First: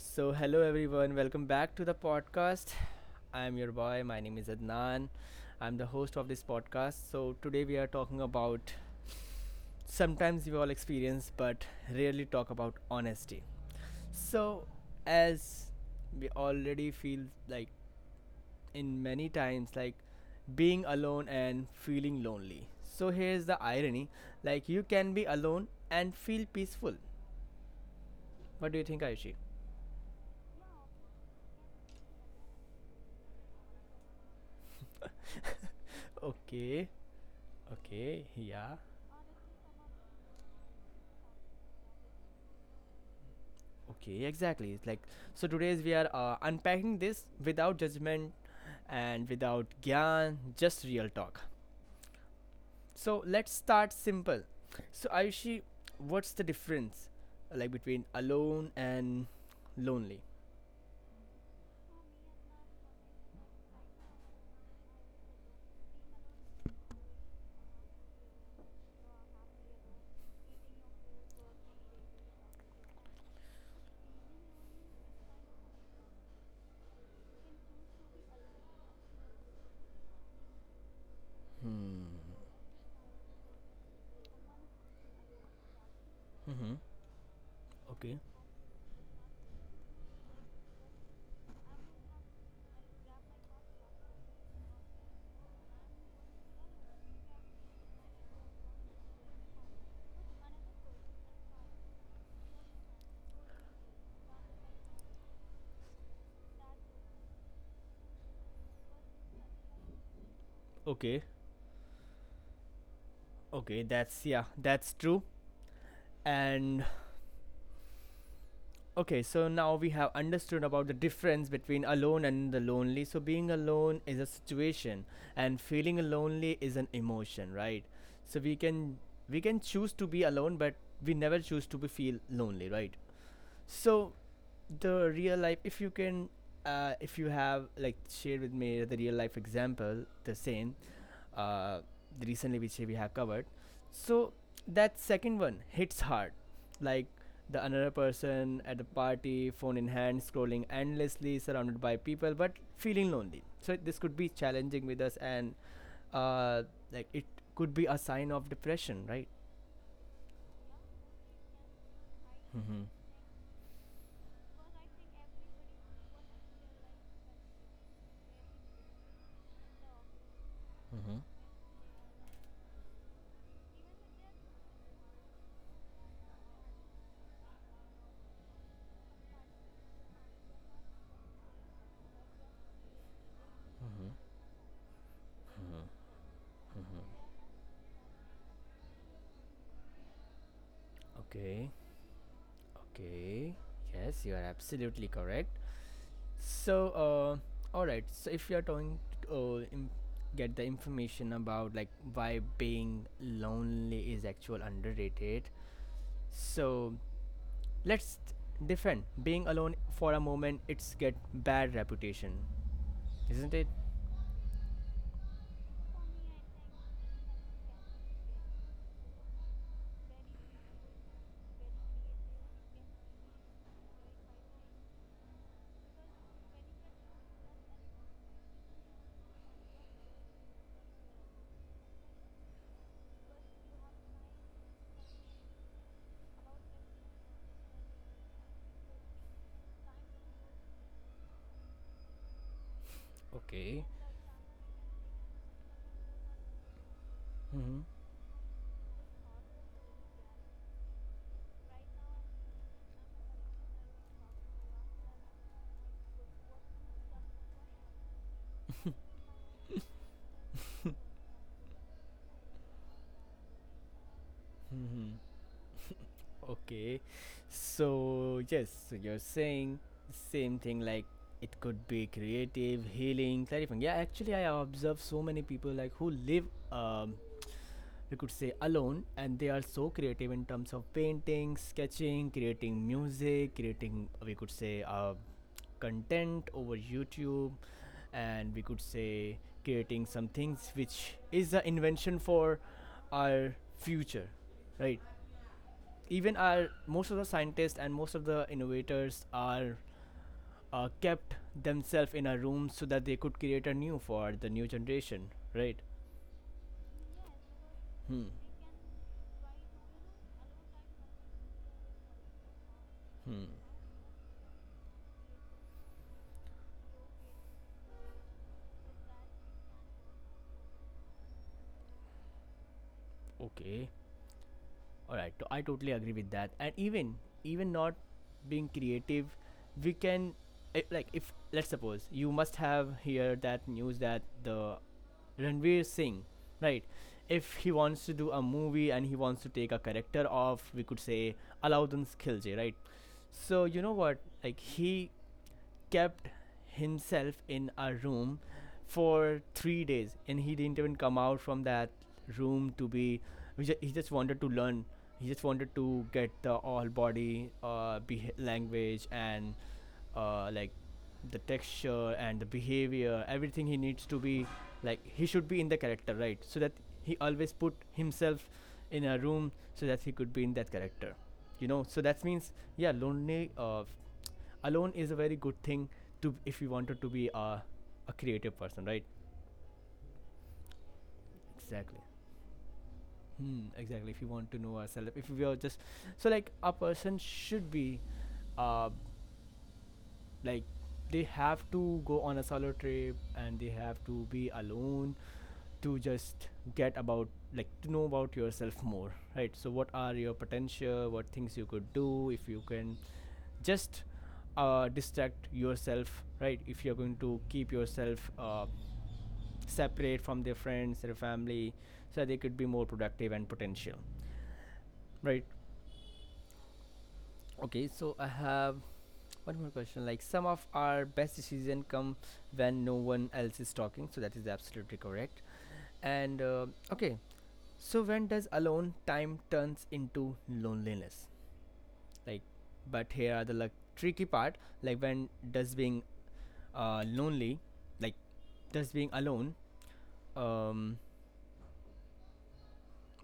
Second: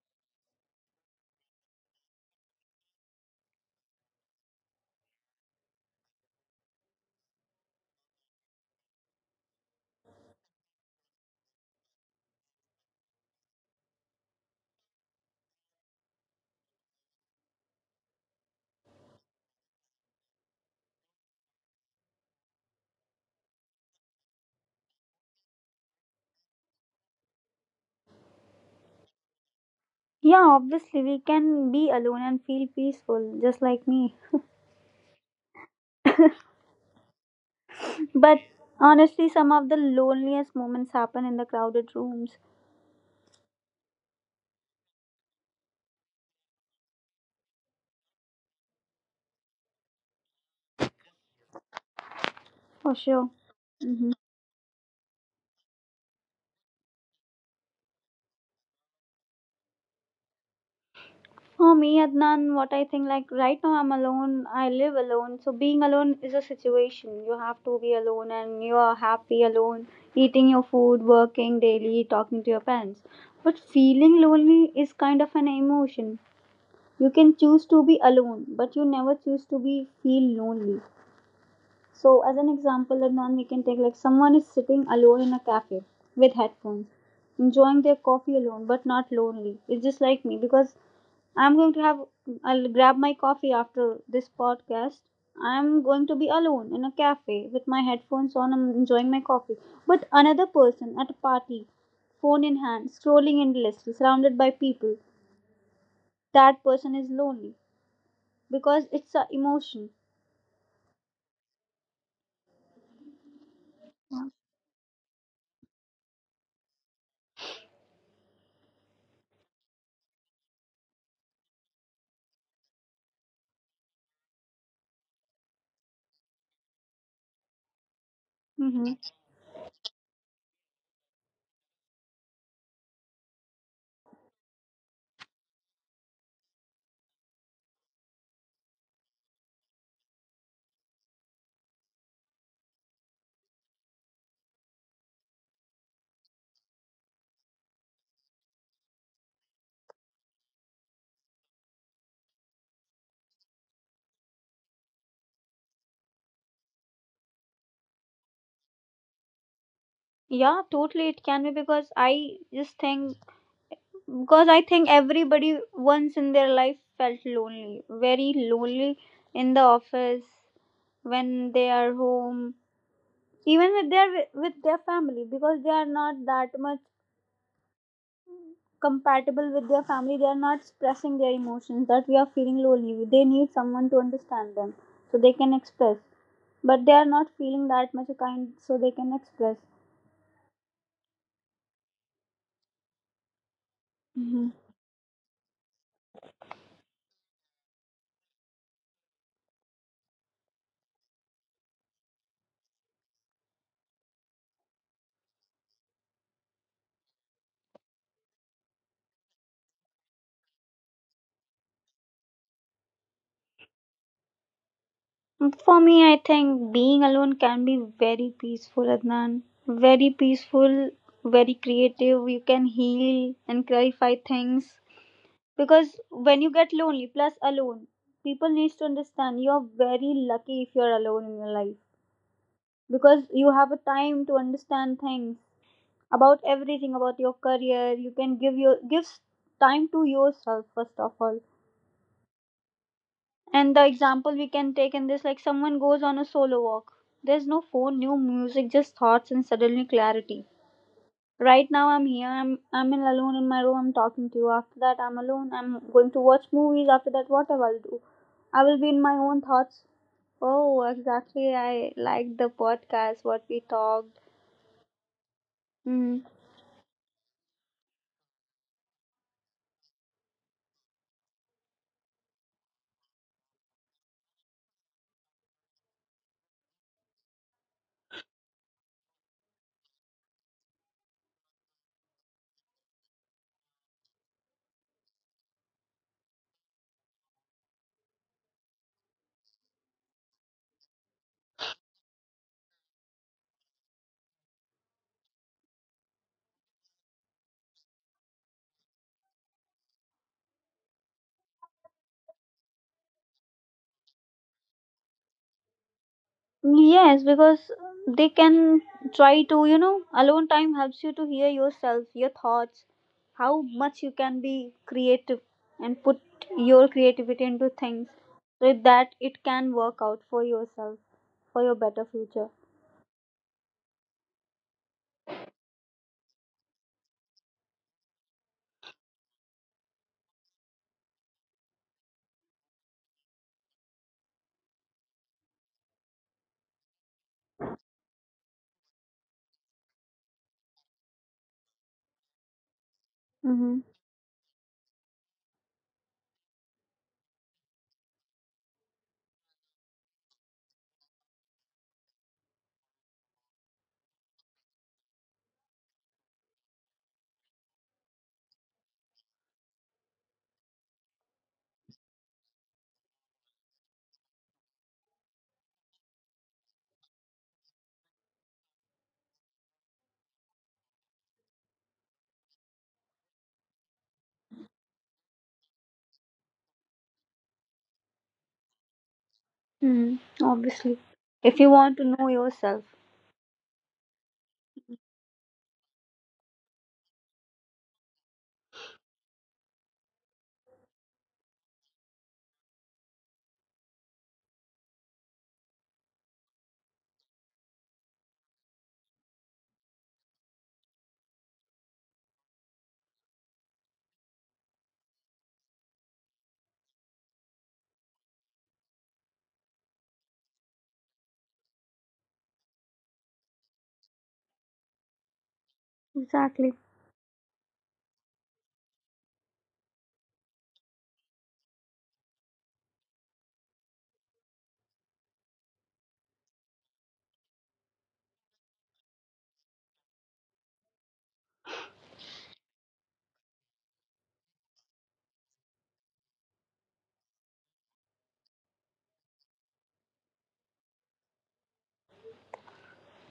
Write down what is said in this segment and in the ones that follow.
so hello everyone, welcome back to the podcast. I'm your boy, my name is Adnan. I'm the host of this podcast. So today we are talking about sometimes we all experience but rarely talk about honesty. So as we already feel like in many times like being alone and feeling lonely. So here's the irony, like you can be alone and feel peaceful. What do you think, Ayushi? Yeah, obviously, we can be alone and feel peaceful, just like me. Okay, okay, But yeah. honestly, some of the loneliest moments happen in the crowded rooms, Okay, exactly. It's like so. Today's we are unpacking this without judgment and without gyan, just real talk. for So sure. let's start Hmm. simple. So Ayushi, what's the difference like between alone and lonely? For me, Adnan, what I think, like right now I'm alone, I live alone. So being alone is a situation. You have to be alone and you are happy alone, eating your food, working daily, talking to your parents. But feeling lonely is kind of an emotion. You can choose to be alone, but you never choose to be feel lonely. Hmm. So, as an example, like Nan, we can take like someone is sitting alone in a cafe with Mm-hmm. headphones, enjoying their Okay. coffee alone, but not lonely. It's just like me because I'm going to have, I'll grab my coffee after this podcast. I'm going to be alone in a cafe with my headphones on, I'm enjoying my coffee. But another person at a party, phone in hand, scrolling endlessly, surrounded by people, that person is lonely because it's an emotion. Okay. Okay. That's yeah. That's true. And okay, so now we have understood about the difference between alone and the lonely. So being alone is a situation and feeling lonely is an emotion, right? So we can choose to be alone but we never choose to be feel lonely, right? So the real life if you can if you have like shared with me the real life example the same uh, recently which we have covered so that second one hits hard like the another person at the party phone in hand scrolling endlessly surrounded by people but feeling lonely. So this could be challenging with us and uh, like it could be a sign of depression, right? Yeah, totally it can be Mm-hmm. Because I think everybody once in their life felt lonely, very lonely in the office, Mm-hmm. when they are home, even with their family because they are not that much compatible with their family. They are not expressing their emotions that we are feeling lonely. They need someone to Mm-hmm. understand them so they can express, but they Mm-hmm. are not feeling that much kind so they can express. Okay. Okay. Yes, you are absolutely correct. So, all right. So, if you're trying to get the information about like why being lonely is actual underrated, so let's defend being alone for a moment. It's get bad reputation, isn't it? For me, I think being alone can be very peaceful, Adnan. Very peaceful, very creative. You can heal and clarify things. Because when you get lonely, plus alone, people needs to understand you're very lucky if you're alone in your life. Because you have a time to understand things about everything about your career. You can give time to yourself first of all. And the Okay. example we can take in this, like someone goes on a solo walk. There's no Mm-hmm. phone, no music, just thoughts and suddenly clarity. Right now I'm here, I'm in alone in my room, I'm talking to you. After that I'm alone, I'm going to watch movies, after that whatever I'll do. I will be in my own thoughts. Oh, exactly. I like the podcast, what we talked. Mm-hmm. Mm. Okay, so yes, so you're saying the same thing like it could be creative, healing, clarifying. Yeah, actually, I observe so many people like who live, um, we could say alone, and they are so creative in terms of painting, sketching, creating music, creating we could say content over YouTube, and we could say creating some things which is the invention for our future, right? Even our most of the scientists and most of the innovators are kept themselves in a room so that they could create a new for the new generation, right? Yes, because they Hmm. can try to, you know, alone time helps you to hear yourself, your thoughts, Hmm. how much you can be creative and put your creativity into things so that it can work out for yourself, for your better future. Okay, all right, I totally agree with that. And even even not being creative we can like if let's suppose you must have heard that news that the Ranveer Singh, right? If he wants to do a movie and he wants to take a character of, we could say, Alauddin Khilji, right? So Mm-hmm. you know what? Like he kept himself in a room for 3 days and he didn't even come out from that room to be he just wanted to learn. He just wanted to get the all body language and like the texture and the behavior, everything he needs to be like he should be in the character, right? So that he always put himself in a room so that he could be in that character, you know, so that means yeah lonely alone is a very good thing to if you wanted to be a creative person, right? Mm-hmm. Obviously, if you want Exactly. to know yourself. Hmm, exactly, if you want to know ourselves if we are just so like a person should be uh, like they have to go on a solo trip and they have to be alone to just get about like to know about yourself more, right? So what are your potential, what things you could do if you can just distract yourself, right? If you're going to keep yourself separate from their friends their family so they could be more productive and potential, right? Exactly. Okay, so I have one more question. Like some of our best decision come when no one else is talking. So that is absolutely correct. And okay, so when does alone time turns into loneliness? Like, but here are the like tricky part. Like when does being lonely, like does being alone. Um.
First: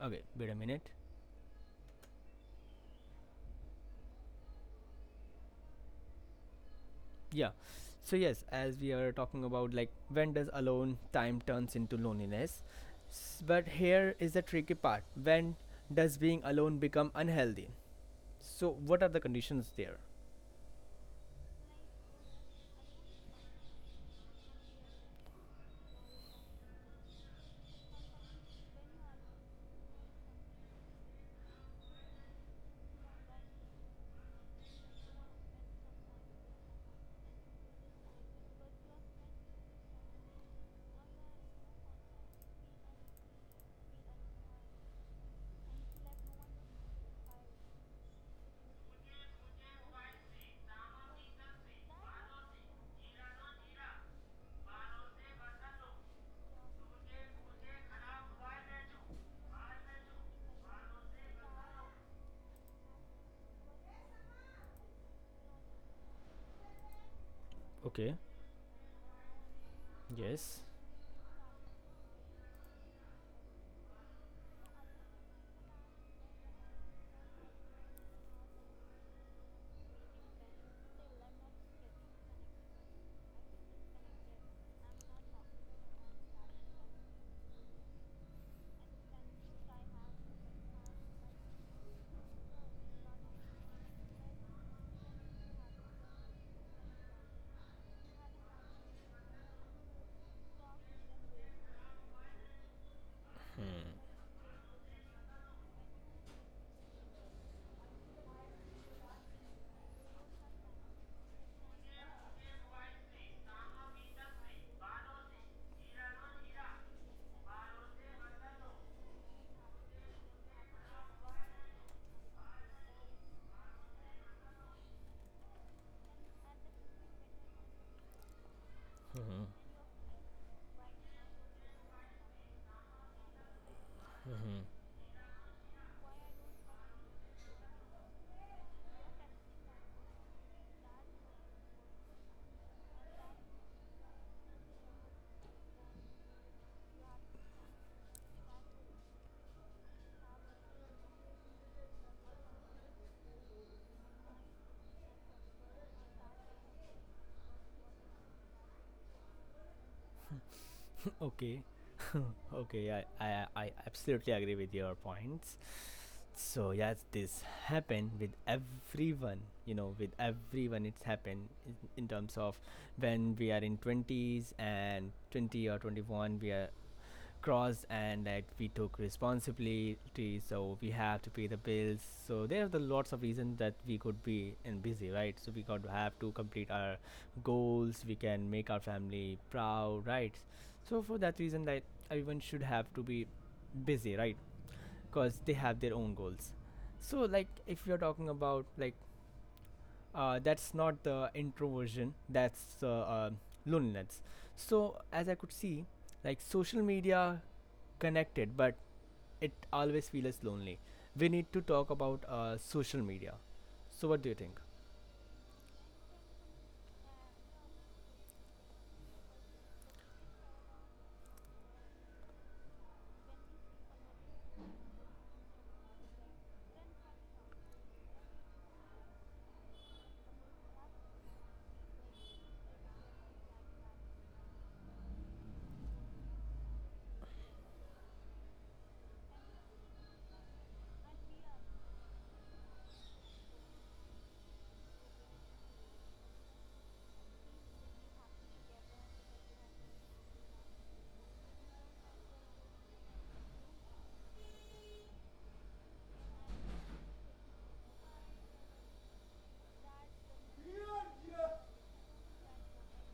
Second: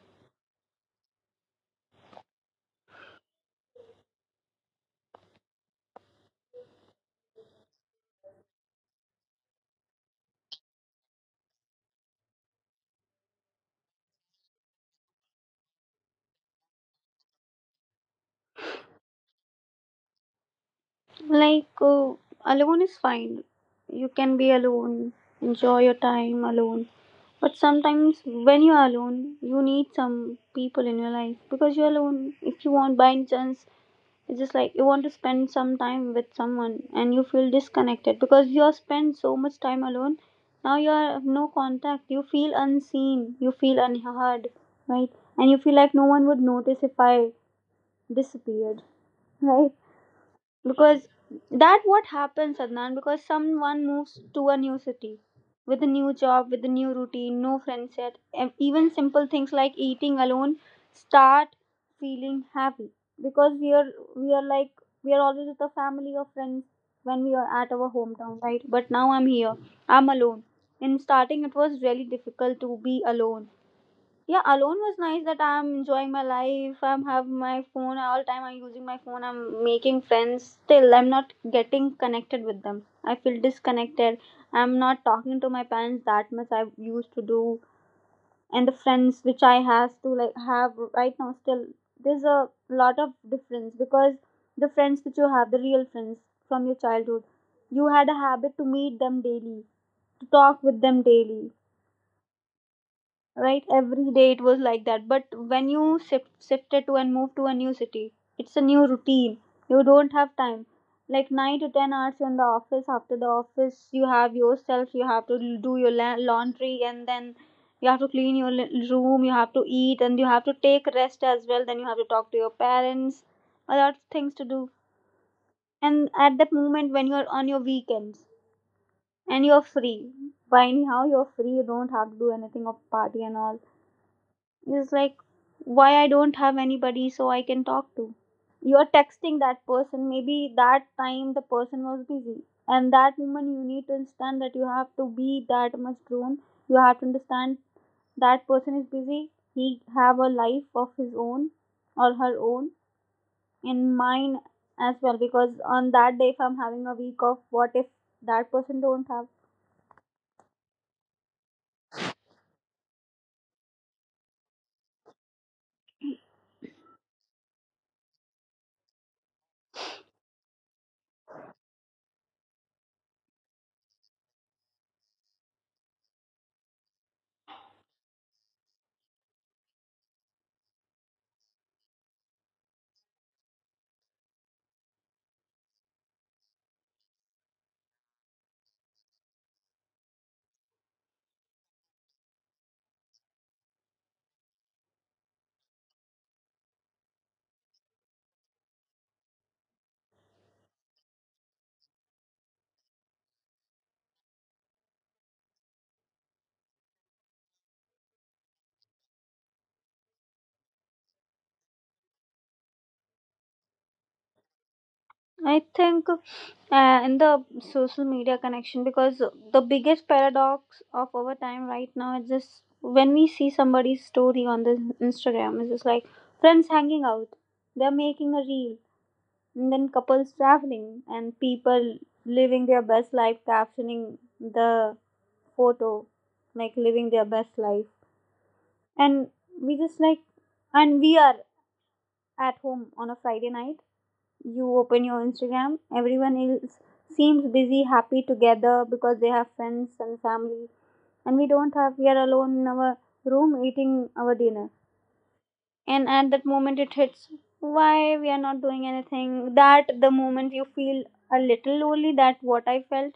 Okay. Wait a minute. Yeah. So yes, as we are talking about like when does alone time turns into loneliness? But here is the tricky part. When does being alone become unhealthy? So what are the conditions there? Like, alone is fine. You can be alone, enjoy your time alone. But sometimes when you're alone, you need some people in your life because you're alone. If you want, by any chance, it's just like you want to spend some time with someone and you feel disconnected because you have spent so much time alone. Now you have no contact. You feel unseen. You feel unheard, right? And you feel like no one would notice if I disappeared, right? Because that what happens, Adnan, because someone moves to a new city with a new job with a new routine, no friend set, and even simple things like eating alone start feeling heavy because we are like we are always with a family or friends when we are at our Okay. hometown, right? But now I'm here, I'm alone. Yes. In starting it was really difficult to be alone. Yeah, alone was nice that I'm enjoying my life, I'm have my phone all time, I'm using my phone, I'm making friends, still I'm not getting connected with them, I feel disconnected. I'm not talking to my parents that much I used to do, and the friends which I has to like have right now still, there's a lot of difference because the friends which you have, the real friends from your childhood, you had a habit to meet them daily, to talk with them daily, right? Every day it was like that, but when you shifted to and moved to a new city, it's a new routine, you don't have time, like 9 to 10 hours in the office. After the office you have yourself, you have to do your laundry, and then you have to clean your room, you have to eat and you have to take rest as well, then you have to talk to your parents. A lot of things to do. And at that moment when you're on your weekends and Mhm. you're free, by anyhow you're free, you don't have to do anything of party and all, it's like why I don't have anybody so I can talk to. You're texting that person. Maybe that time the person was busy. And that moment you need to understand that you have to be that much grown. You have to understand that person is busy. He have a life of his own or her own, and mine as well, because on that day if I'm having a week off, what if that person don't have? Okay. Okay, I absolutely agree with your points. So yes this happened with everyone, you know, with everyone it's happened in terms of when we are in 20s and 20 or 21 we are crossed and like we took responsibility, so we have to pay the bills. So there are the lots of reasons that we could be in busy, right? So we got to have to complete our goals, we can make our family proud, right? So for that reason like everyone should have to be busy, right? Because they have their own goals. So like if you're talking about like that's not the introversion. That's loneliness. So as I could see, like social media connected, but it always feels lonely. We need to talk about social media. So what do you think? I think in the social media connection, because the biggest paradox of our time right now is just when we see somebody's story on the Instagram, it's just like friends hanging out, they're making a reel, and then couples traveling and people living their best life, captioning the photo, like living their best life, and we just like, and we are at home on a Friday night. You open your Instagram, everyone else seems busy, happy together because they have friends and family, and we don't have, we are alone in our room eating our dinner. And at that moment, it hits, why we are not doing anything? That the moment you feel a little lonely, that what I felt.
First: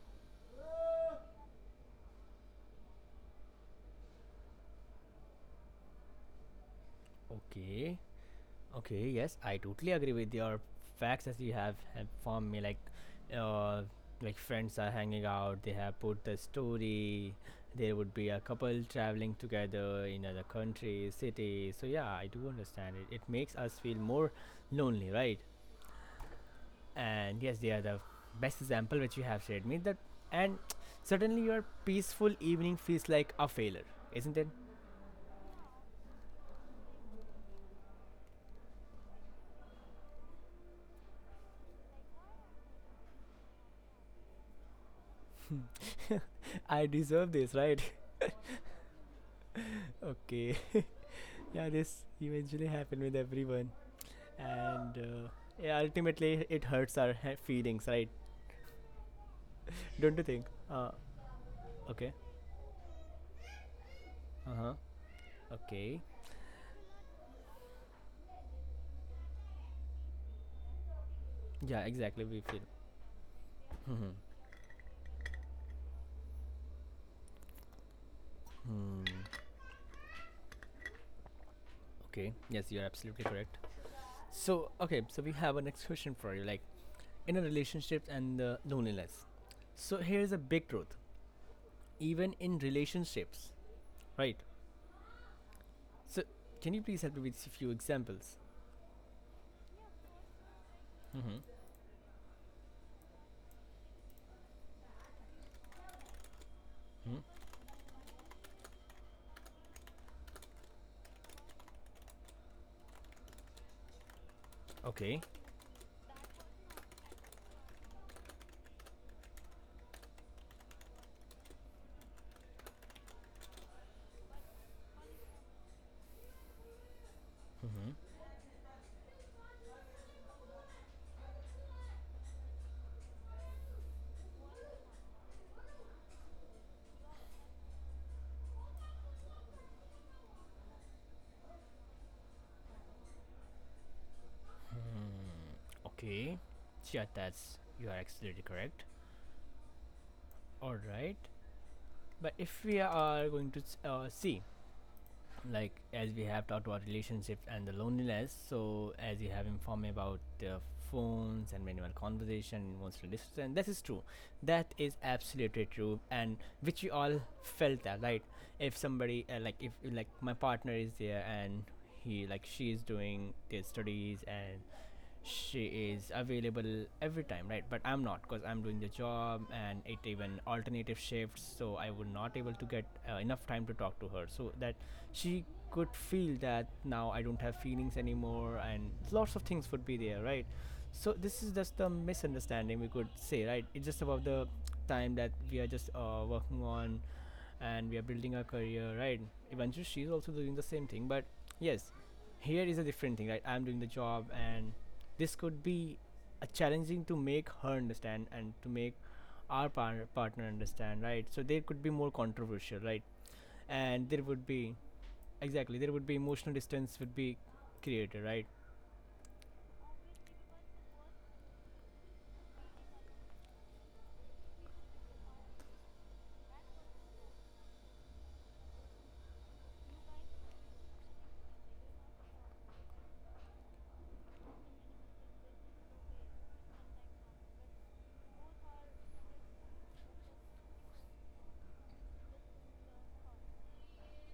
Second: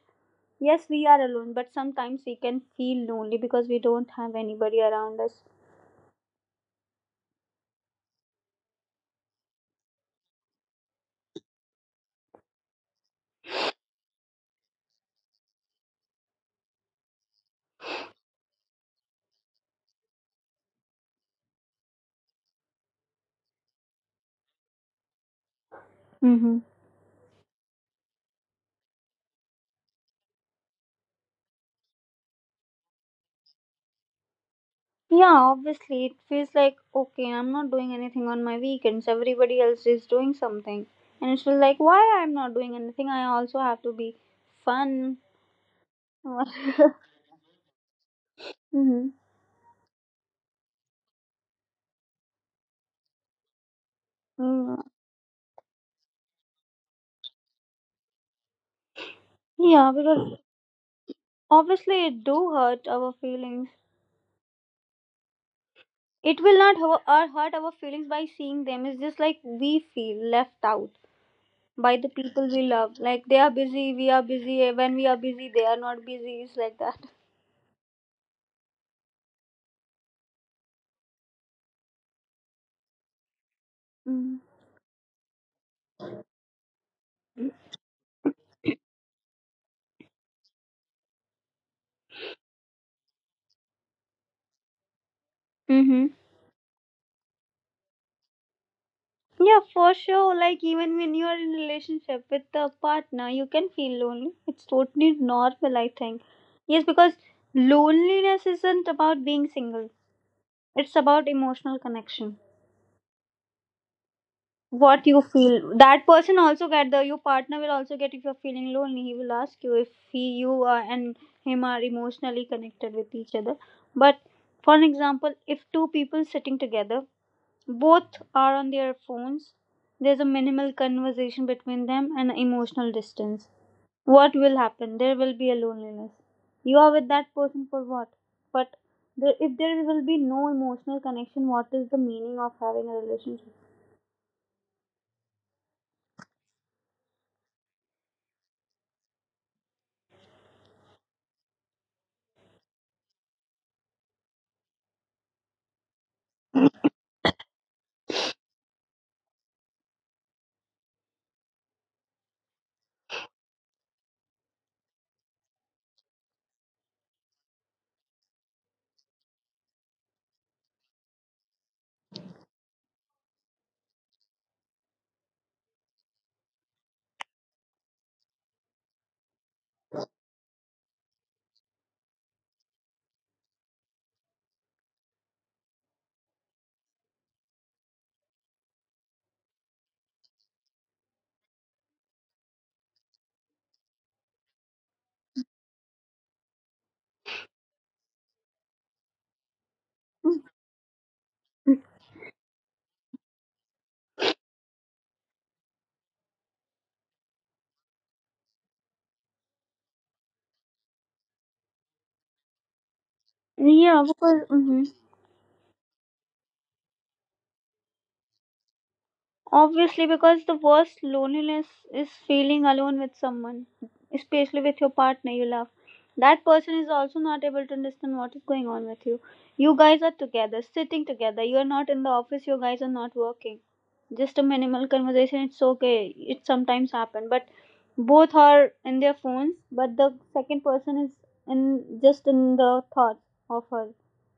Yes, we are alone, but sometimes we can feel lonely because we don't have anybody around us. Okay. Okay, yes, I totally agree with your facts that you have informed me. Uh, like friends are hanging out. They have put the story. There would be a couple traveling together in other countries, cities. So yeah, I do understand it. It makes us feel more lonely, right? Mm-hmm. And yes, they are the best example which you have shared me. That and suddenly your peaceful evening feels like a failure, isn't it? Yeah, obviously, it feels like okay, I'm not doing anything on my weekends. Everybody else is doing something, and it's feel like why I'm not doing anything. I also have to be fun. Mm-hmm. I deserve this, right? Okay. Yeah, this eventually happened with everyone. And yeah, ultimately it hurts our feelings, right? Yeah, Don't you because think? Obviously Okay. it do hurt our feelings. Uh huh. Okay. It will not hurt our feelings by seeing them. It's just like we feel left out Yeah, by the exactly. We people feel. we love. Like they are busy, we Mhm. are busy. When we are busy, they are not busy. It's like that. Hmm. Okay. Yes, you're absolutely correct. Mm-hmm. So, okay. So we have a next question for you, like in a relationship and loneliness. So here's a big truth. Even in relationships, right? Mm-hmm. So can you please help me with a few examples? Yeah, for sure. Like even when you Mm-hmm. are in a relationship with a partner, you can feel lonely. It's totally normal, I think. Yes, because Hmm. loneliness isn't about being single. It's about emotional connection. What Okay. you feel. That person also get the your partner will also get if you're feeling lonely. He will ask you if he you are, and him are emotionally connected with each other. But for an example, if two people sitting together, both are on their phones. There's a minimal conversation between them and emotional distance. What will happen? There will be a loneliness. You are with that person for what? But if there will be no emotional connection, what is the meaning of having a relationship? Okay. Yeah, that's you are absolutely correct. All right. But if we are going to see, like as we have talked about relationships and the loneliness, so as you have informed me about phones and minimal conversation, emotional distance, and this is true. That is absolutely true, and which we all felt that, right? If somebody like if like my partner is there and he like she is doing their studies and she is available every time, right, but I'm not because I'm doing the job and it even alternative shifts, so I would not able to get enough time to talk to her so that she could feel that now I don't have feelings anymore and lots of things would be there, right? So this is just the misunderstanding we could say, right? It's just about the time that we are just working on and we are building our career, right? Eventually, she's also doing the same thing, but yes, here is a different thing, right? I'm doing the job, and this could be a challenging to make her understand and to make our partner understand, right? So there could be more controversial, right? Yeah, And there because, would be mhm. exactly there would be emotional distance would be created, right? Obviously, because the worst loneliness is feeling alone with someone, especially with your partner you love. That person is also not able to understand what is going on with you. You guys are together, sitting together. You are not in the office, you guys are not working. Just a minimal conversation, it's okay. It sometimes happen, but both are in their phones, but the second person is in just in the thought of her,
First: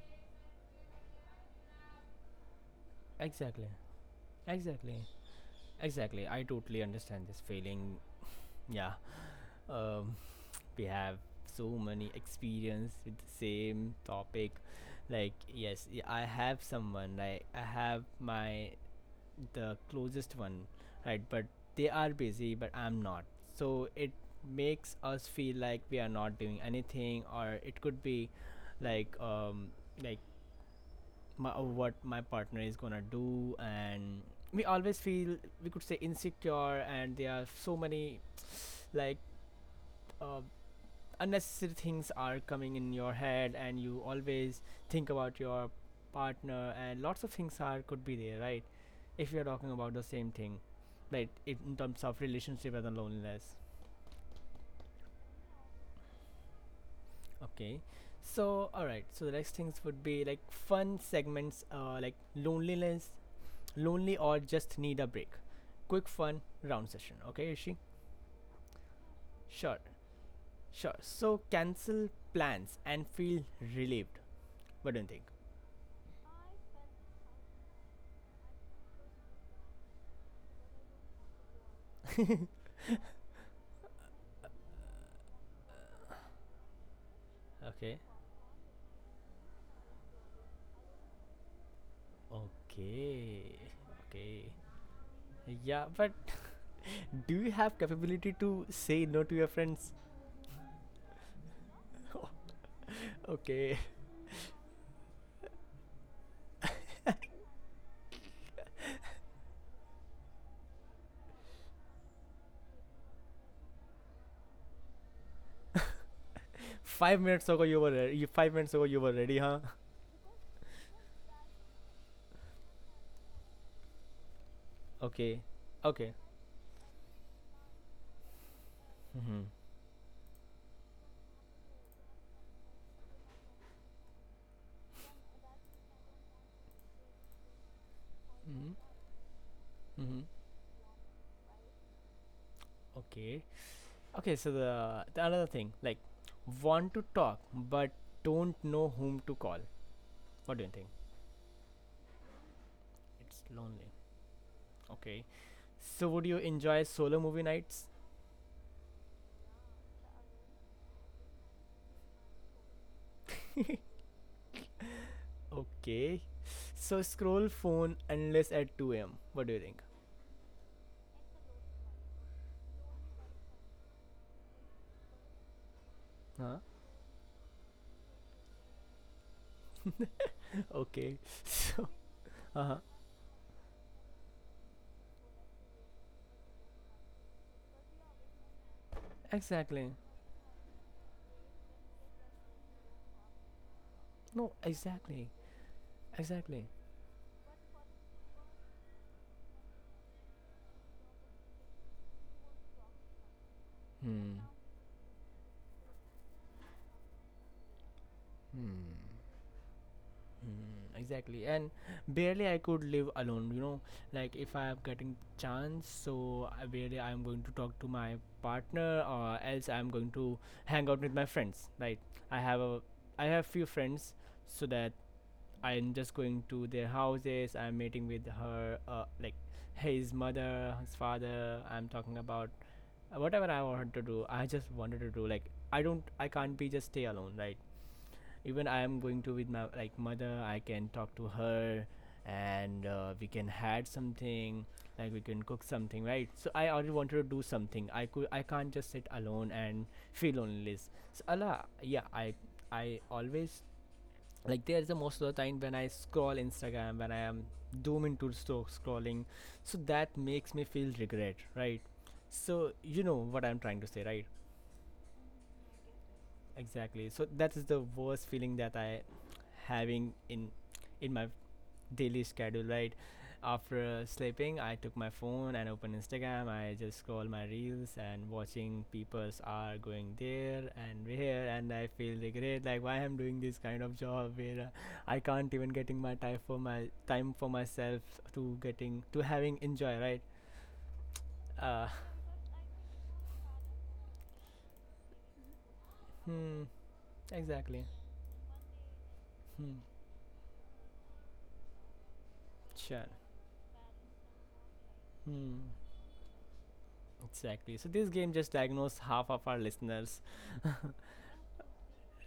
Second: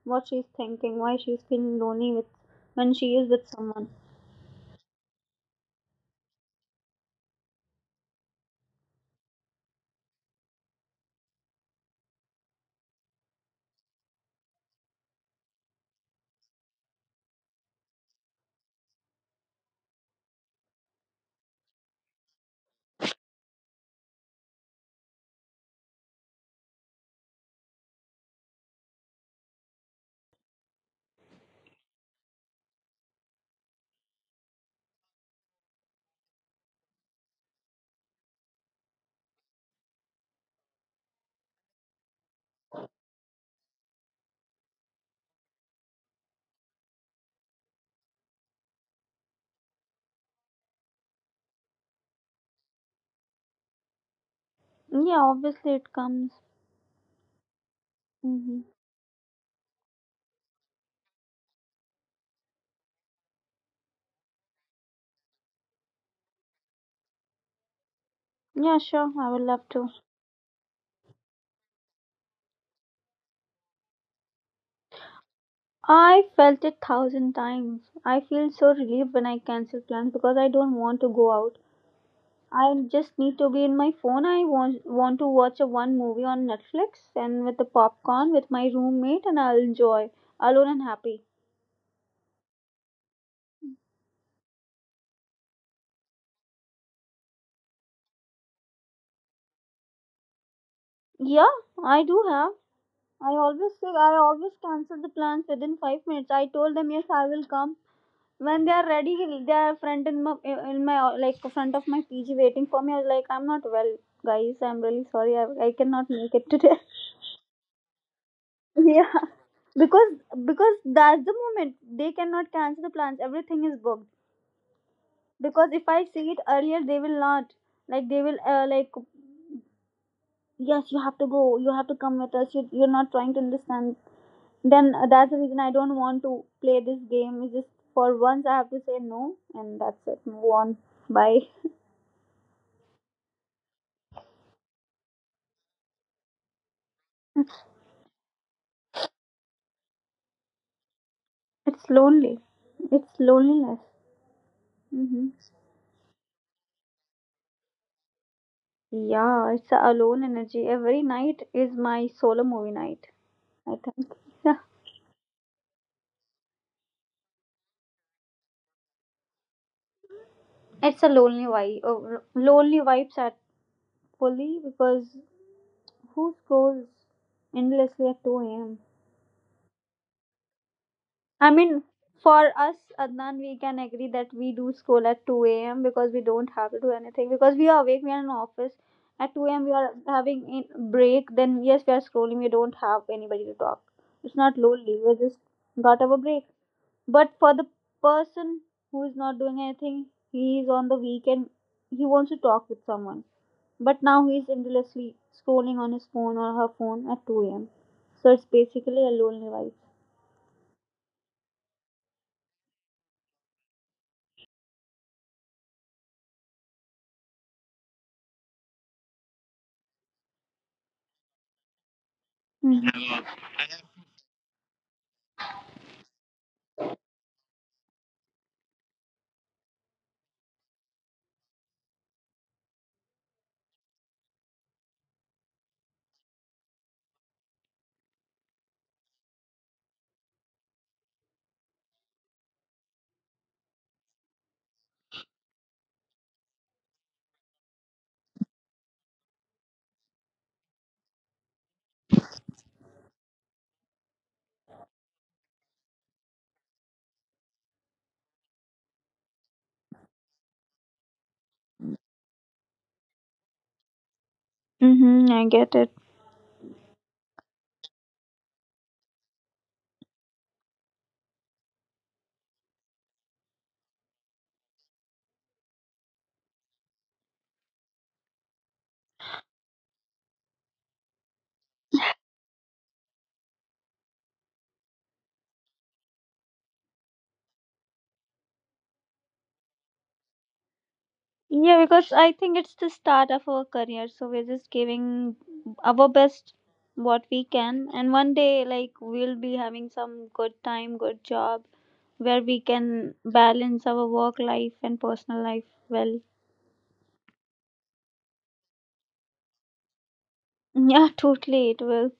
what she's thinking, why she's feeling lonely with when she is with Exactly, someone. exactly, exactly. I totally understand this feeling. Yeah, um, we have so many experience with the same topic like yes I have someone like I have my the closest one, right, but they are busy but I'm not, so it makes us feel like we are not doing anything, or it could be like um like my, what my partner is gonna do and we always feel we could say insecure, and there are so many like uh, unnecessary things are coming in your head and you always think about your partner and lots of things are could be there, right? If you're talking about the same thing, right, in terms of relationship and the loneliness. Yeah, obviously it comes. Okay, Hmm. so all right, so the next things would be like fun segments like loneliness, lonely or just need a break, quick fun round session, okay Ishi. Yeah, sure, I would love Sure, to. sure, so cancel plans and feel relieved, what do you I felt it thousand times. I feel so relieved when I cancel plans because I don't want to go out. think? I just need to be in my phone. I want to watch a one movie on Netflix and with the Okay. popcorn with my roommate and I'll enjoy alone and happy. Okay. Okay. Yeah, but do you have capability to say no to your friends? Yeah, I do have. I always Okay. say I always cancel the plans within 5 minutes. I told them yes, I will come. When they are ready, they are front in my like front of my pg waiting for me, I was like, I'm not well, guys, I'm really sorry, I cannot make it today. 5 minutes ago you were you 5 minutes ago you Yeah, were ready, huh? because because that's the moment they cannot cancel the plans, everything is booked. Okay. Because if I Okay. say it earlier, they will not, like they will like, Mm-hmm. yes, you have to go, you have to come with us, you're not trying to understand. Then that's the reason I don't want to play this game. It's just, for once I have Mm-hmm. to say no and that's Mm-hmm. it, move on. Bye. Okay. Okay, so the another thing, like want to talk but don't know whom to call. What do you think? It's lonely. It's It's loneliness. lonely. Okay. Hmm. So would you enjoy solo movie nights? Yeah, it's a alone energy. Every night is my solo movie night. I think. Yeah, Okay. So scroll phone endless at 2 a.m. What do you think? it's a lonely vibe. Lonely vibes at fully because who Huh? scrolls endlessly at 2 a.m.? Okay. I mean, for Uh huh. us, Adnan, we can agree that we do school at 2 a.m. because we don't have to do anything. Because we are awake, we are in office. At 2 a.m., we Exactly. are having in break. Then, yes, we are scrolling. We don't have anybody to talk. It's No, not lonely. We exactly. just got our break. Exactly. But for the person who is not doing anything, he is on the weekend. He wants to talk with someone. But now he Hmm. is endlessly scrolling on his phone or her phone at 2 a.m. So it's Hmm. basically a lonely life. Hmm. Exactly. And barely I could live alone, you know. Like if I am getting chance, so I am going to talk to my partner, or else I am going to hang out with my friends. Right. I have a Mhm. I have few friends so that I'm just going to their houses. I'm meeting with her, like his mother, his father. I'm talking about whatever I wanted to do. I just wanted to do like I can't be just stay alone, right? Even I am going to with my like mother. I can talk to her, and we can had something. Like we can cook something, right? So I already wanted to do something. I can't just sit alone and feel lonely. So Allah, yeah, I always like there's the most of the time when I scroll Instagram, when I am scrolling, so that makes me feel regret, right? So you know what I'm trying to say, right? Mm-hmm, I get it. Exactly, so that is the worst feeling that I having in my daily schedule, right? After sleeping, I took my phone and opened Instagram. I just scroll my reels and watching people's are going there and here, and I feel regret like why I'm doing this kind of job where, I can't even getting my time, for myself to getting to having enjoy, right? Uh, Yeah, because I think it's the start of our career, so we're just giving our best hmm, what we exactly. can, and one day, like, we'll be Hmm, having some good time, good job where we sure. can balance our work life and personal Hmm, life well. exactly. So this game just diagnosed half of our listeners. Yeah, totally, it will.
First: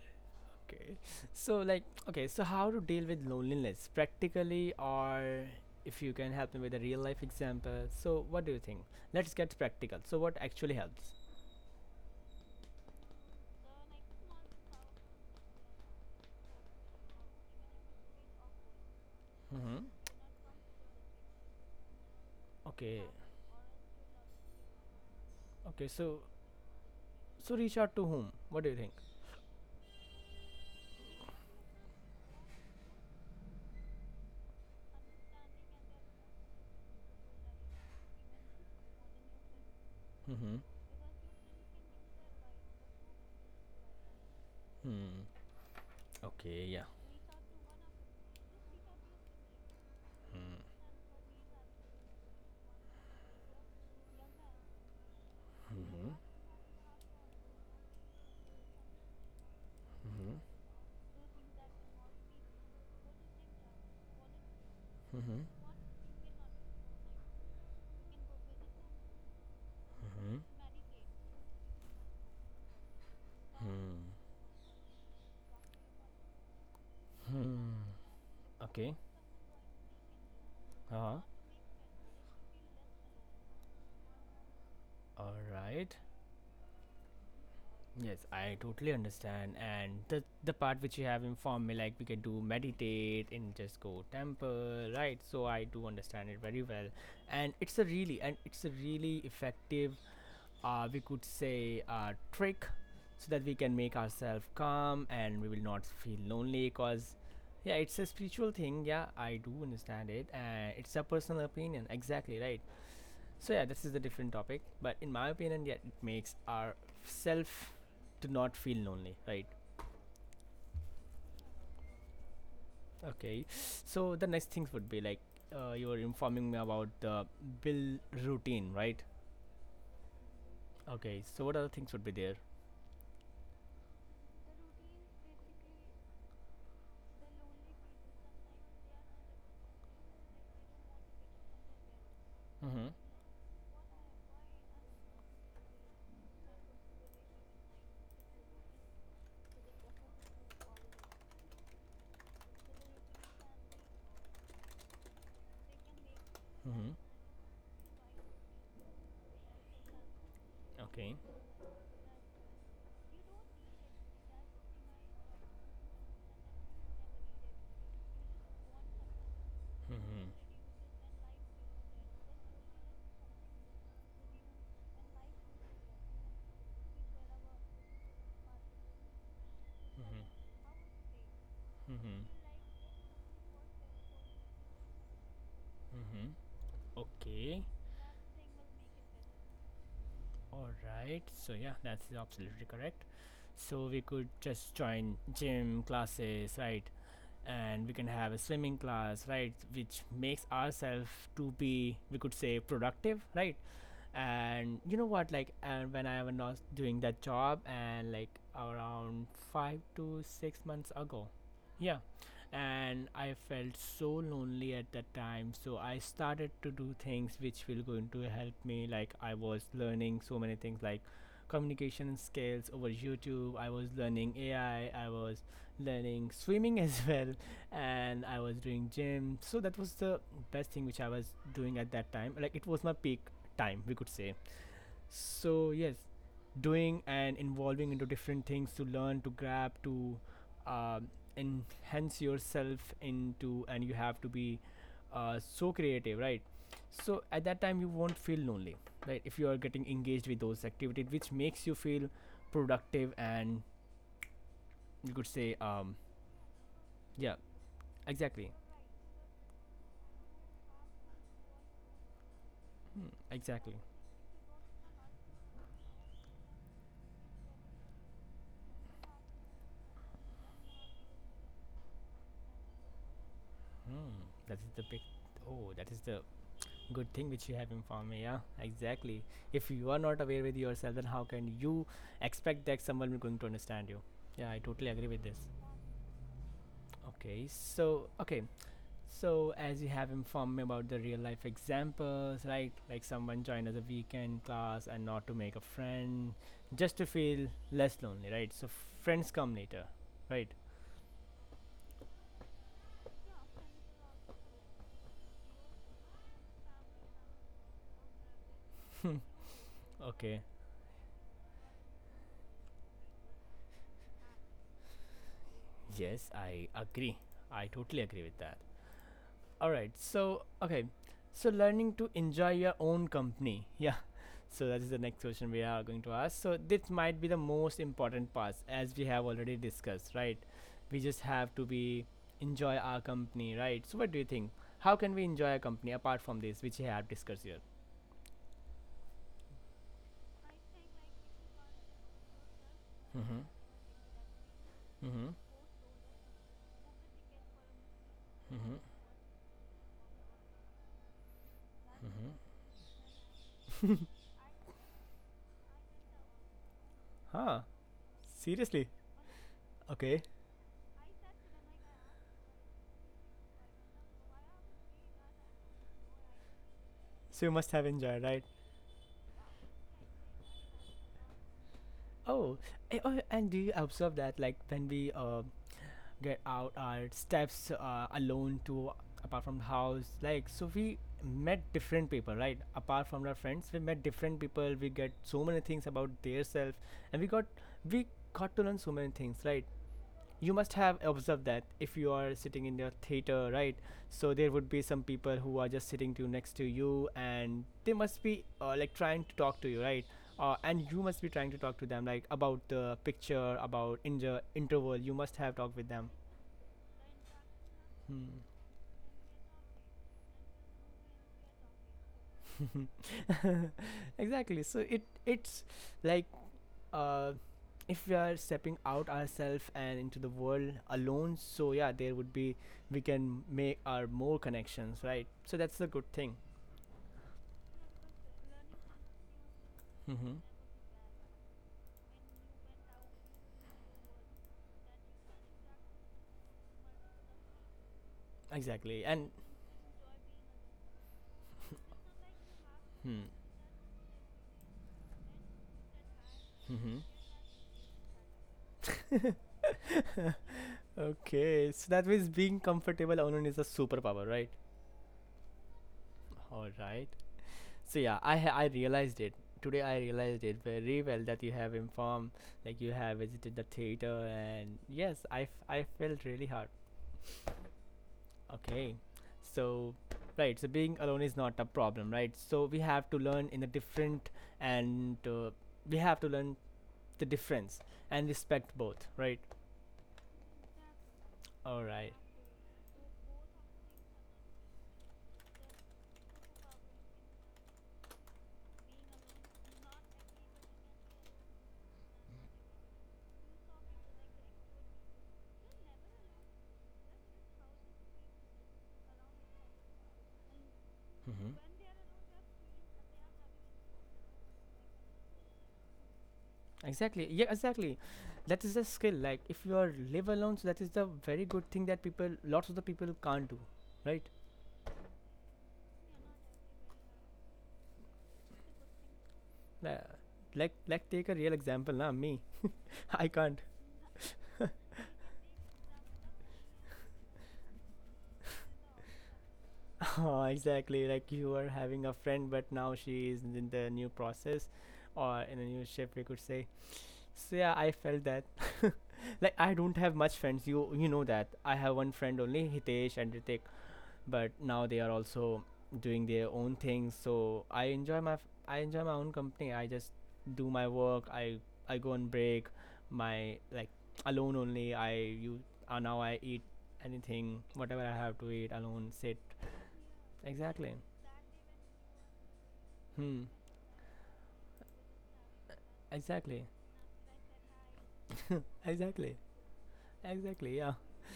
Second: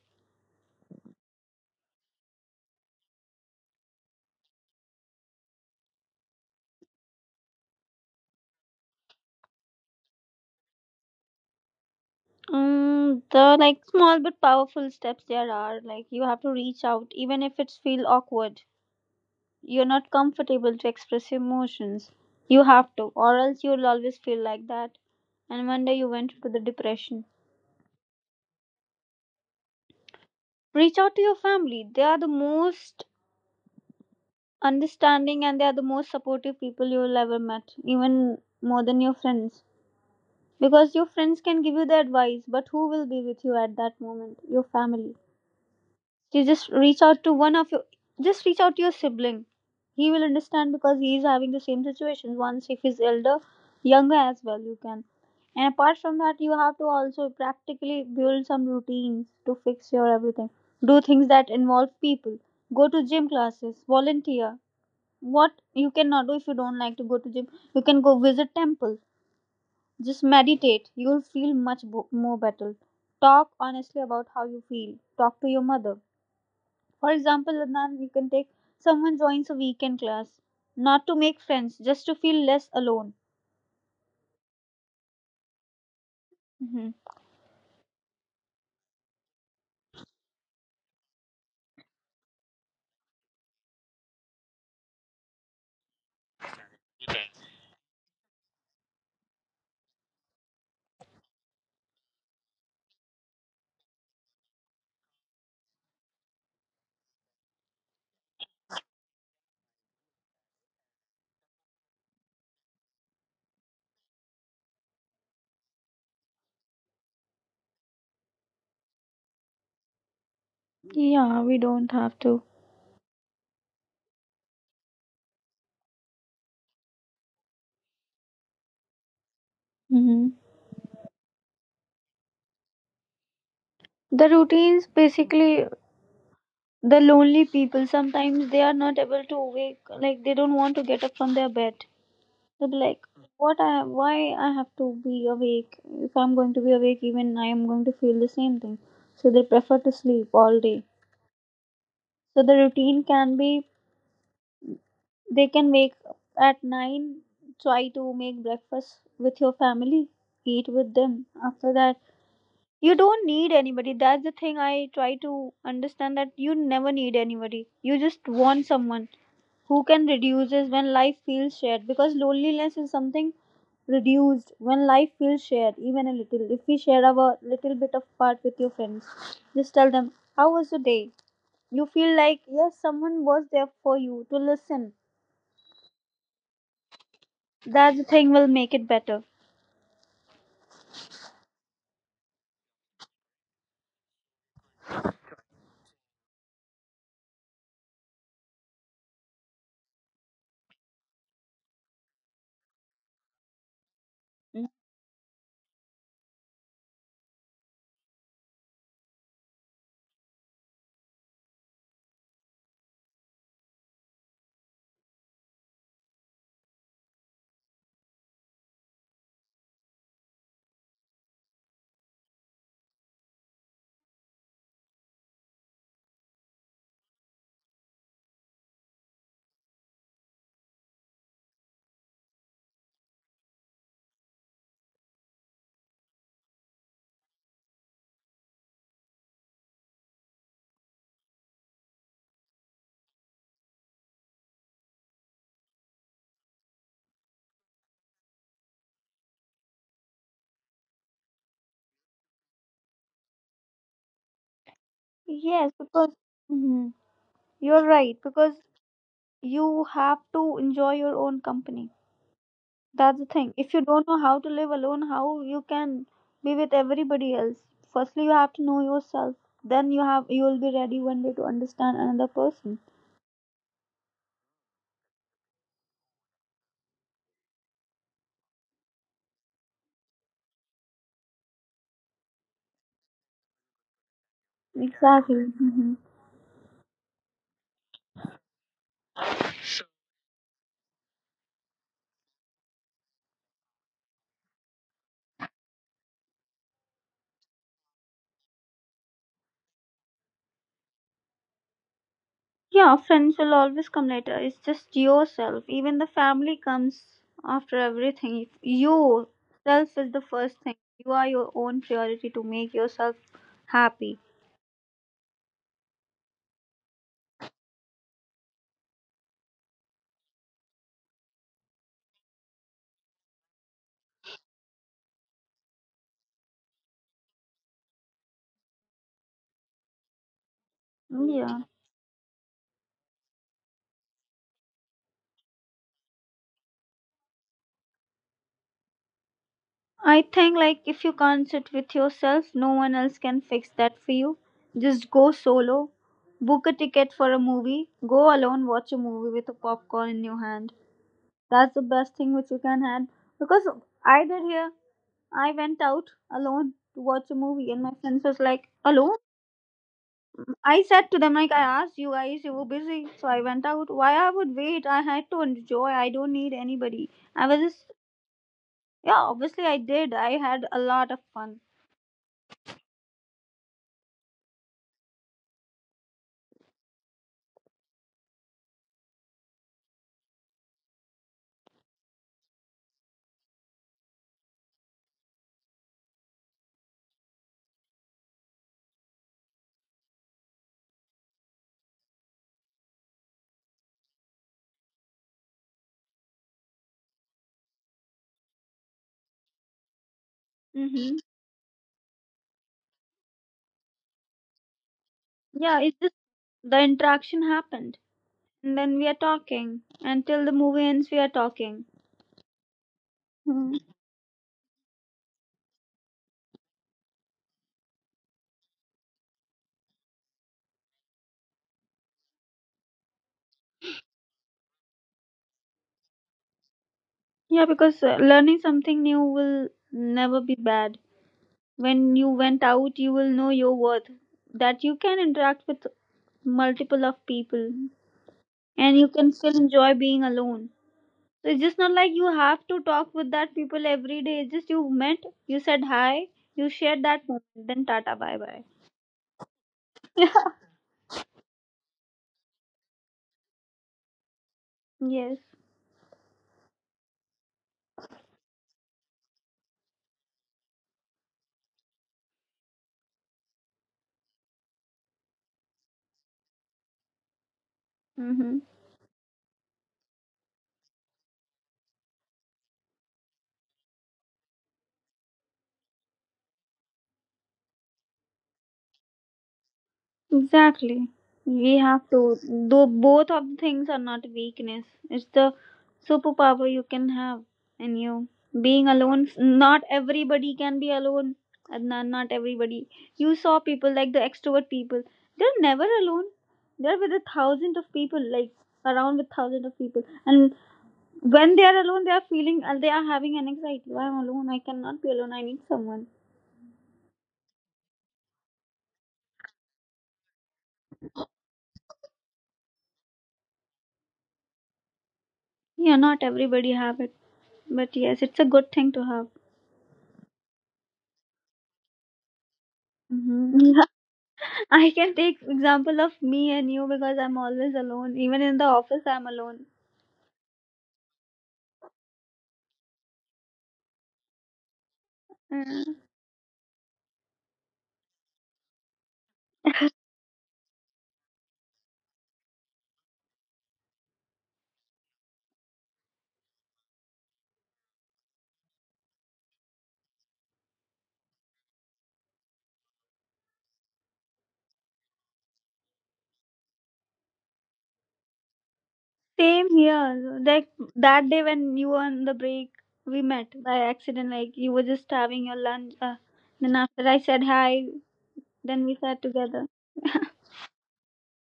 Okay. So like okay, so how to deal with loneliness practically, or if you can help me with a real life example. So what do you think? Let's get practical. So what actually helps? Mm, the like small but powerful steps there are like you have to reach out even if it's feel awkward. Mhm. You're not comfortable to express emotions. You have Okay. to, or else you'll always feel like that, and one Okay, day you so went into the depression. so reach out to whom? What do you think? Reach out to your family. They are the most understanding and they are the most supportive people you will ever met, even more than your friends. Mhm. Because your friends can give you the advice, but who will be with you at that moment? Your family. Hmm. You Okay, just yeah. reach out to one of your, just reach out to your sibling. He will understand Hmm. because he is having the same situation once. If he's elder, younger as well, you can. And apart Mhm. from that, you have to also practically build some routines to fix your Mhm. everything. Do things that involve people. Go to gym classes, volunteer. Mhm. What you cannot do, if you don't like to go to gym, you can go visit temples. Just Mhm. meditate, you'll feel much more better. Talk Hmm. honestly about how you feel. Talk to your mother, for example, Hmm. Adnan. You can take Okay. someone, joins a weekend class not to Uh-huh. make friends, just to feel less alone. All right. Hmm. Yes, I totally understand. And the part which you have informed me, like we can do meditate and just go temple, right? So I do understand it very well. And it's a really effective, we could say, trick, so that we can make ourselves calm and we will not feel lonely. Cause, yeah, it's a spiritual thing. Yeah, I do understand it, and it's a personal opinion. Exactly, right. So yeah, this is a different topic, but in my opinion, yeah, it makes ourself to not feel lonely, right? Yeah, we don't have to. Okay. So the next things would be like you were informing me about the bill routine, right? Hmm. Okay. So what other things would be there? The routines basically, the lonely people sometimes they are not able to wake, like they don't want to get up from their bed. They'll be Mm-hmm. like, what I why I have to be awake? If I'm going to be awake, even I am going to feel the same thing. So they prefer to sleep all day. So the routine can be, they can wake up at Mm-hmm. 9, try to make breakfast with your family, eat with Okay. them. After that, you don't need anybody. That's the thing I try to understand, that you never need anybody. You just want someone who can Mm-hmm. reduce this when life feels shared, because loneliness is something reduced when life feels shared. Even a little, if we share our little bit of part with your friends, just tell them Mm-hmm. how was the day, you feel Mm-hmm. like yes, someone was there for you to listen. Mm-hmm. Okay. That's the thing will make it better. All right. So yeah, that's absolutely correct. So we could just join gym classes, right? And we can have a swimming class, right, which makes ourselves to be, we could say, productive, right? Mm. And you know what, like, and when I was doing that job and like around 5 to 6 months ago, yeah, and I felt so lonely at that time. So I started to do things which will going to help me. Like I was learning so many things like communication skills over YouTube. I was learning AI. I was learning swimming as well, and I was doing gym. So that was the best thing which I was doing at that time. Like it was my peak time, we could say. So yes, doing and involving into different things to learn, to grab, to um, enhance yourself into, and you have to be so creative, right? So at that time you won't feel lonely, right? If you are getting engaged with those activities which makes you feel productive and you could say Yes, because, yeah, mhm, you're exactly. right, because you have to enjoy your own company. Hmm, That's the exactly. thing. If you don't know how to live alone, how you can be with everybody else? Firstly, you have to know yourself. Then you will be ready one day to understand another person. Hmm, that is the big oh that is the good thing which you have informed me. Yeah, exactly. If you are not aware with yourself, then how can you expect that someone is going to understand you? Yeah, I totally agree with this. Exactly. Mhm. Okay, so as you have informed me about the real life examples, right? Like someone joined as a weekend class, and not to make a friend, just to feel less lonely, right? So friends come later, right? Yeah, friends will always come later. It's just yourself. Even the family comes after everything. If you, self is the Okay. first thing. You are your own priority to make yourself happy. Yes, I agree. I totally agree with that. All right. So, okay. So, learning to enjoy your own company. Yeah. So, that is the next question we are going to ask. So, this might be the most important part as we have already discussed, right? We just have Yeah. to be enjoy our company, right? So, what do you think? How can we enjoy our company apart from this, which we have discussed here? I think like if you can't sit with yourself, no one else Mm-hmm. can fix that for you. Just Mm-hmm. go solo. Book a ticket for a movie. Go alone, Mm-hmm. watch a movie with a popcorn in your hand. That's the best thing which you can have. Because I did here, I went out alone to watch a Huh. movie, and my friends was like, Seriously? "Alone?" Okay. I said to them, like, I asked you guys, you were busy, so I went out. Why I would wait? I had to enjoy. I don't need anybody. I So, you was must have just, enjoyed, right? yeah, obviously I did. I had a lot of fun. Oh, oh, and do you observe that, like, when we get out our steps alone to apart from the house, like, so we met different people, right? Apart from our friends, we met different people. We get so many things about their self, and we got to learn so many things, right? You must have observed that if you are sitting in your theater, right, so there would be some people who are just sitting to next to you, and they must be like trying to talk to you, right? And you Mm-hmm. must be trying to talk to them like about the picture, about in the interval you must have Yeah, talked with it's them. just the interaction happened. Hmm. And then we are talking. Until the movie ends, we are talking. Mhm. Exactly, so it's like uh, if we are stepping out ourselves and into the world alone, so yeah, there would be we can make our more connections, right? So that's the good thing. Yeah, because learning something new will Mm-hmm. never be bad. When you went out, you will know your worth, that you can interact with multiple of people, and you Exactly, can and still enjoy being alone. So it's just not like you have to talk with hmm. that people every day. It's just you met, you said hi, you shared Mm-hmm. that moment, then tata, bye bye. Okay, so that means being comfortable alone is a superpower, right? Yes. All right. So yeah, I realized it today. I realized it very well that you have informed, like you have visited the theater, and I felt really hard. Mm-hmm. Okay, so right, so being alone is not a problem, right? So we have to learn in the different, and we have to learn the difference and respect both, right? Exactly. We All have right. to. Though both of the things are not weakness. It's the superpower you can have in you. Being alone. Not everybody can be alone. Adnan, not everybody. You saw people like the extrovert people. They're never alone. They're with a thousand of people, like around with thousand of people. And when Mm-hmm. they are alone, they are feeling, they are having an anxiety. Why I'm alone? I cannot be alone. I need someone. Exactly. Yeah, exactly. That is a skill. Like if you are live alone, so that is the very good thing that people, lots of the people can't do, right? Yeah, not everybody have it, but yes, it's a good thing to have. Uh, like take a real example, now me. I Mhm. can't. I can take example of me and you because I'm always alone. Even in the office, I'm alone. Oh, exactly. Like you were having a friend, but now she is in the new process or in a new Mm. shift, we could say. So yeah, I felt that. Like I don't have much friends. You know that. I have one friend only, Hitesh and Ritik, but now they are also doing their own things. So I enjoy my own company. I just do my work. I go on break. My like alone only. I you Now I eat anything whatever I have to eat alone. Sit Same here. Like exactly. that day when you were on the break, we met Hmm. by accident. Like you were just having your lunch. Then Exactly. after I said hi, then we sat Exactly. together. Exactly. Yeah.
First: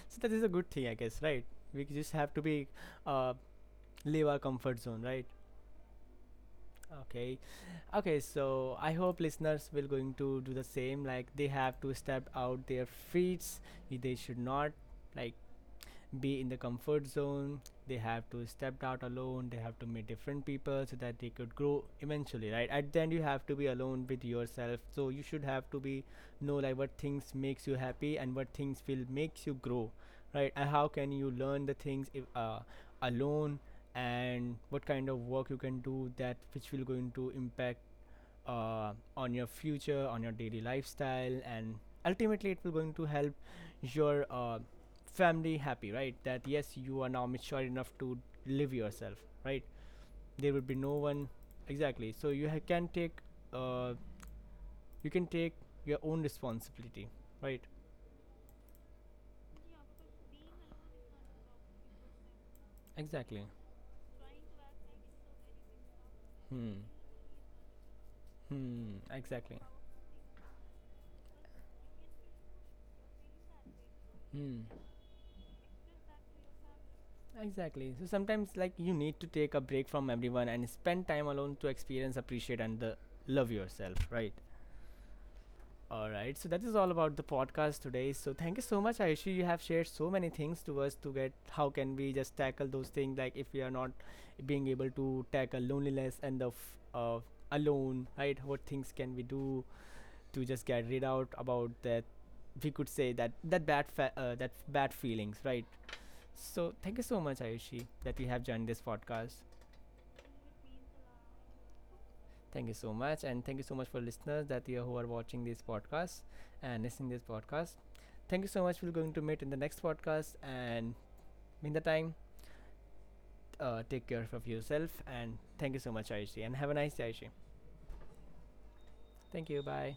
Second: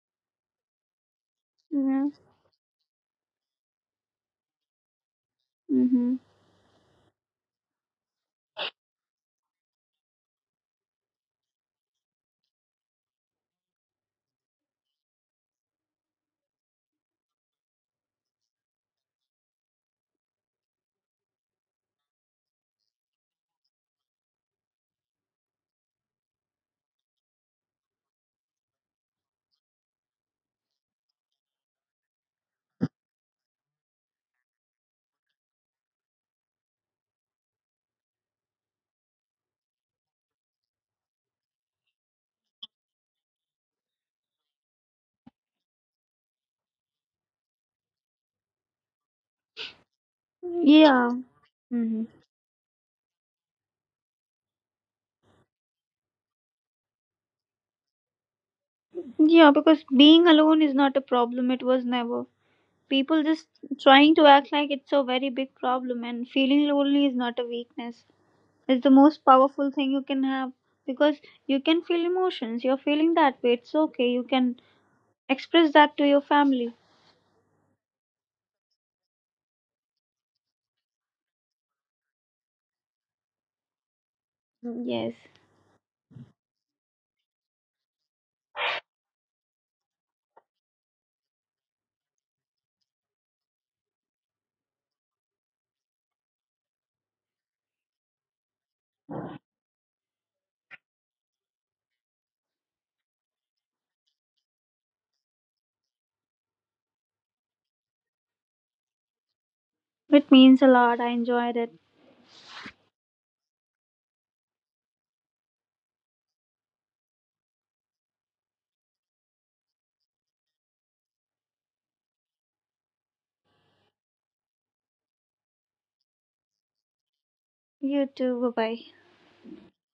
So that is a good thing, I guess, right? We Yeah. just have to be uh, leave our comfort zone, right? Mm-hmm. Okay. Okay, so I hope listeners will going to do the same, like they have to step out their feet. They should not like be in the comfort zone. They have to step out alone, they have to meet different people, so that they could grow eventually, right? At the end you have to be alone with yourself, so you should have to be know like what things makes you happy and what things will makes you grow, right? And how can you learn the things if, alone, and what kind of work you can do that which will going to impact on your future, on your daily lifestyle, and ultimately it will going to help your family happy, right? That yes, you are now mature enough to live yourself, right? There will be no Yeah. one Hmm. exactly. So can take, uh, you can take your own responsibility, right? Yeah, because being alone is not a problem. It was never. People Exactly. just trying to act like it's a very big problem, and feeling Hmm. lonely is not a weakness. It's the Hmm, most exactly. powerful thing you can have because you can feel emotions. You're feeling that way. It's okay. You can Hmm. express that to your family. Exactly. So sometimes, like, you need to take a break from everyone and spend time alone to experience, appreciate, and the love yourself. Right. Yes. All right. So that is all about the podcast today. So thank you so much, Ayushi. You have shared so many things to us to get how can we just tackle those things, like if we are not being able to tackle loneliness and the alone, right? What things can we do to just get rid out about that? We could say that that bad feelings, right? So thank you so much, Ayushi, that you have joined this podcast. It means a lot. I enjoyed it. Thank you so much, and thank you so much for listeners that you who are watching this podcast and listening this podcast. Thank you so much. We're going to meet in the next podcast, and in the time, take care of yourself. And thank you so much, Ayushi, and have a nice day, Ayushi. You too. Bye bye. Thank you. Bye.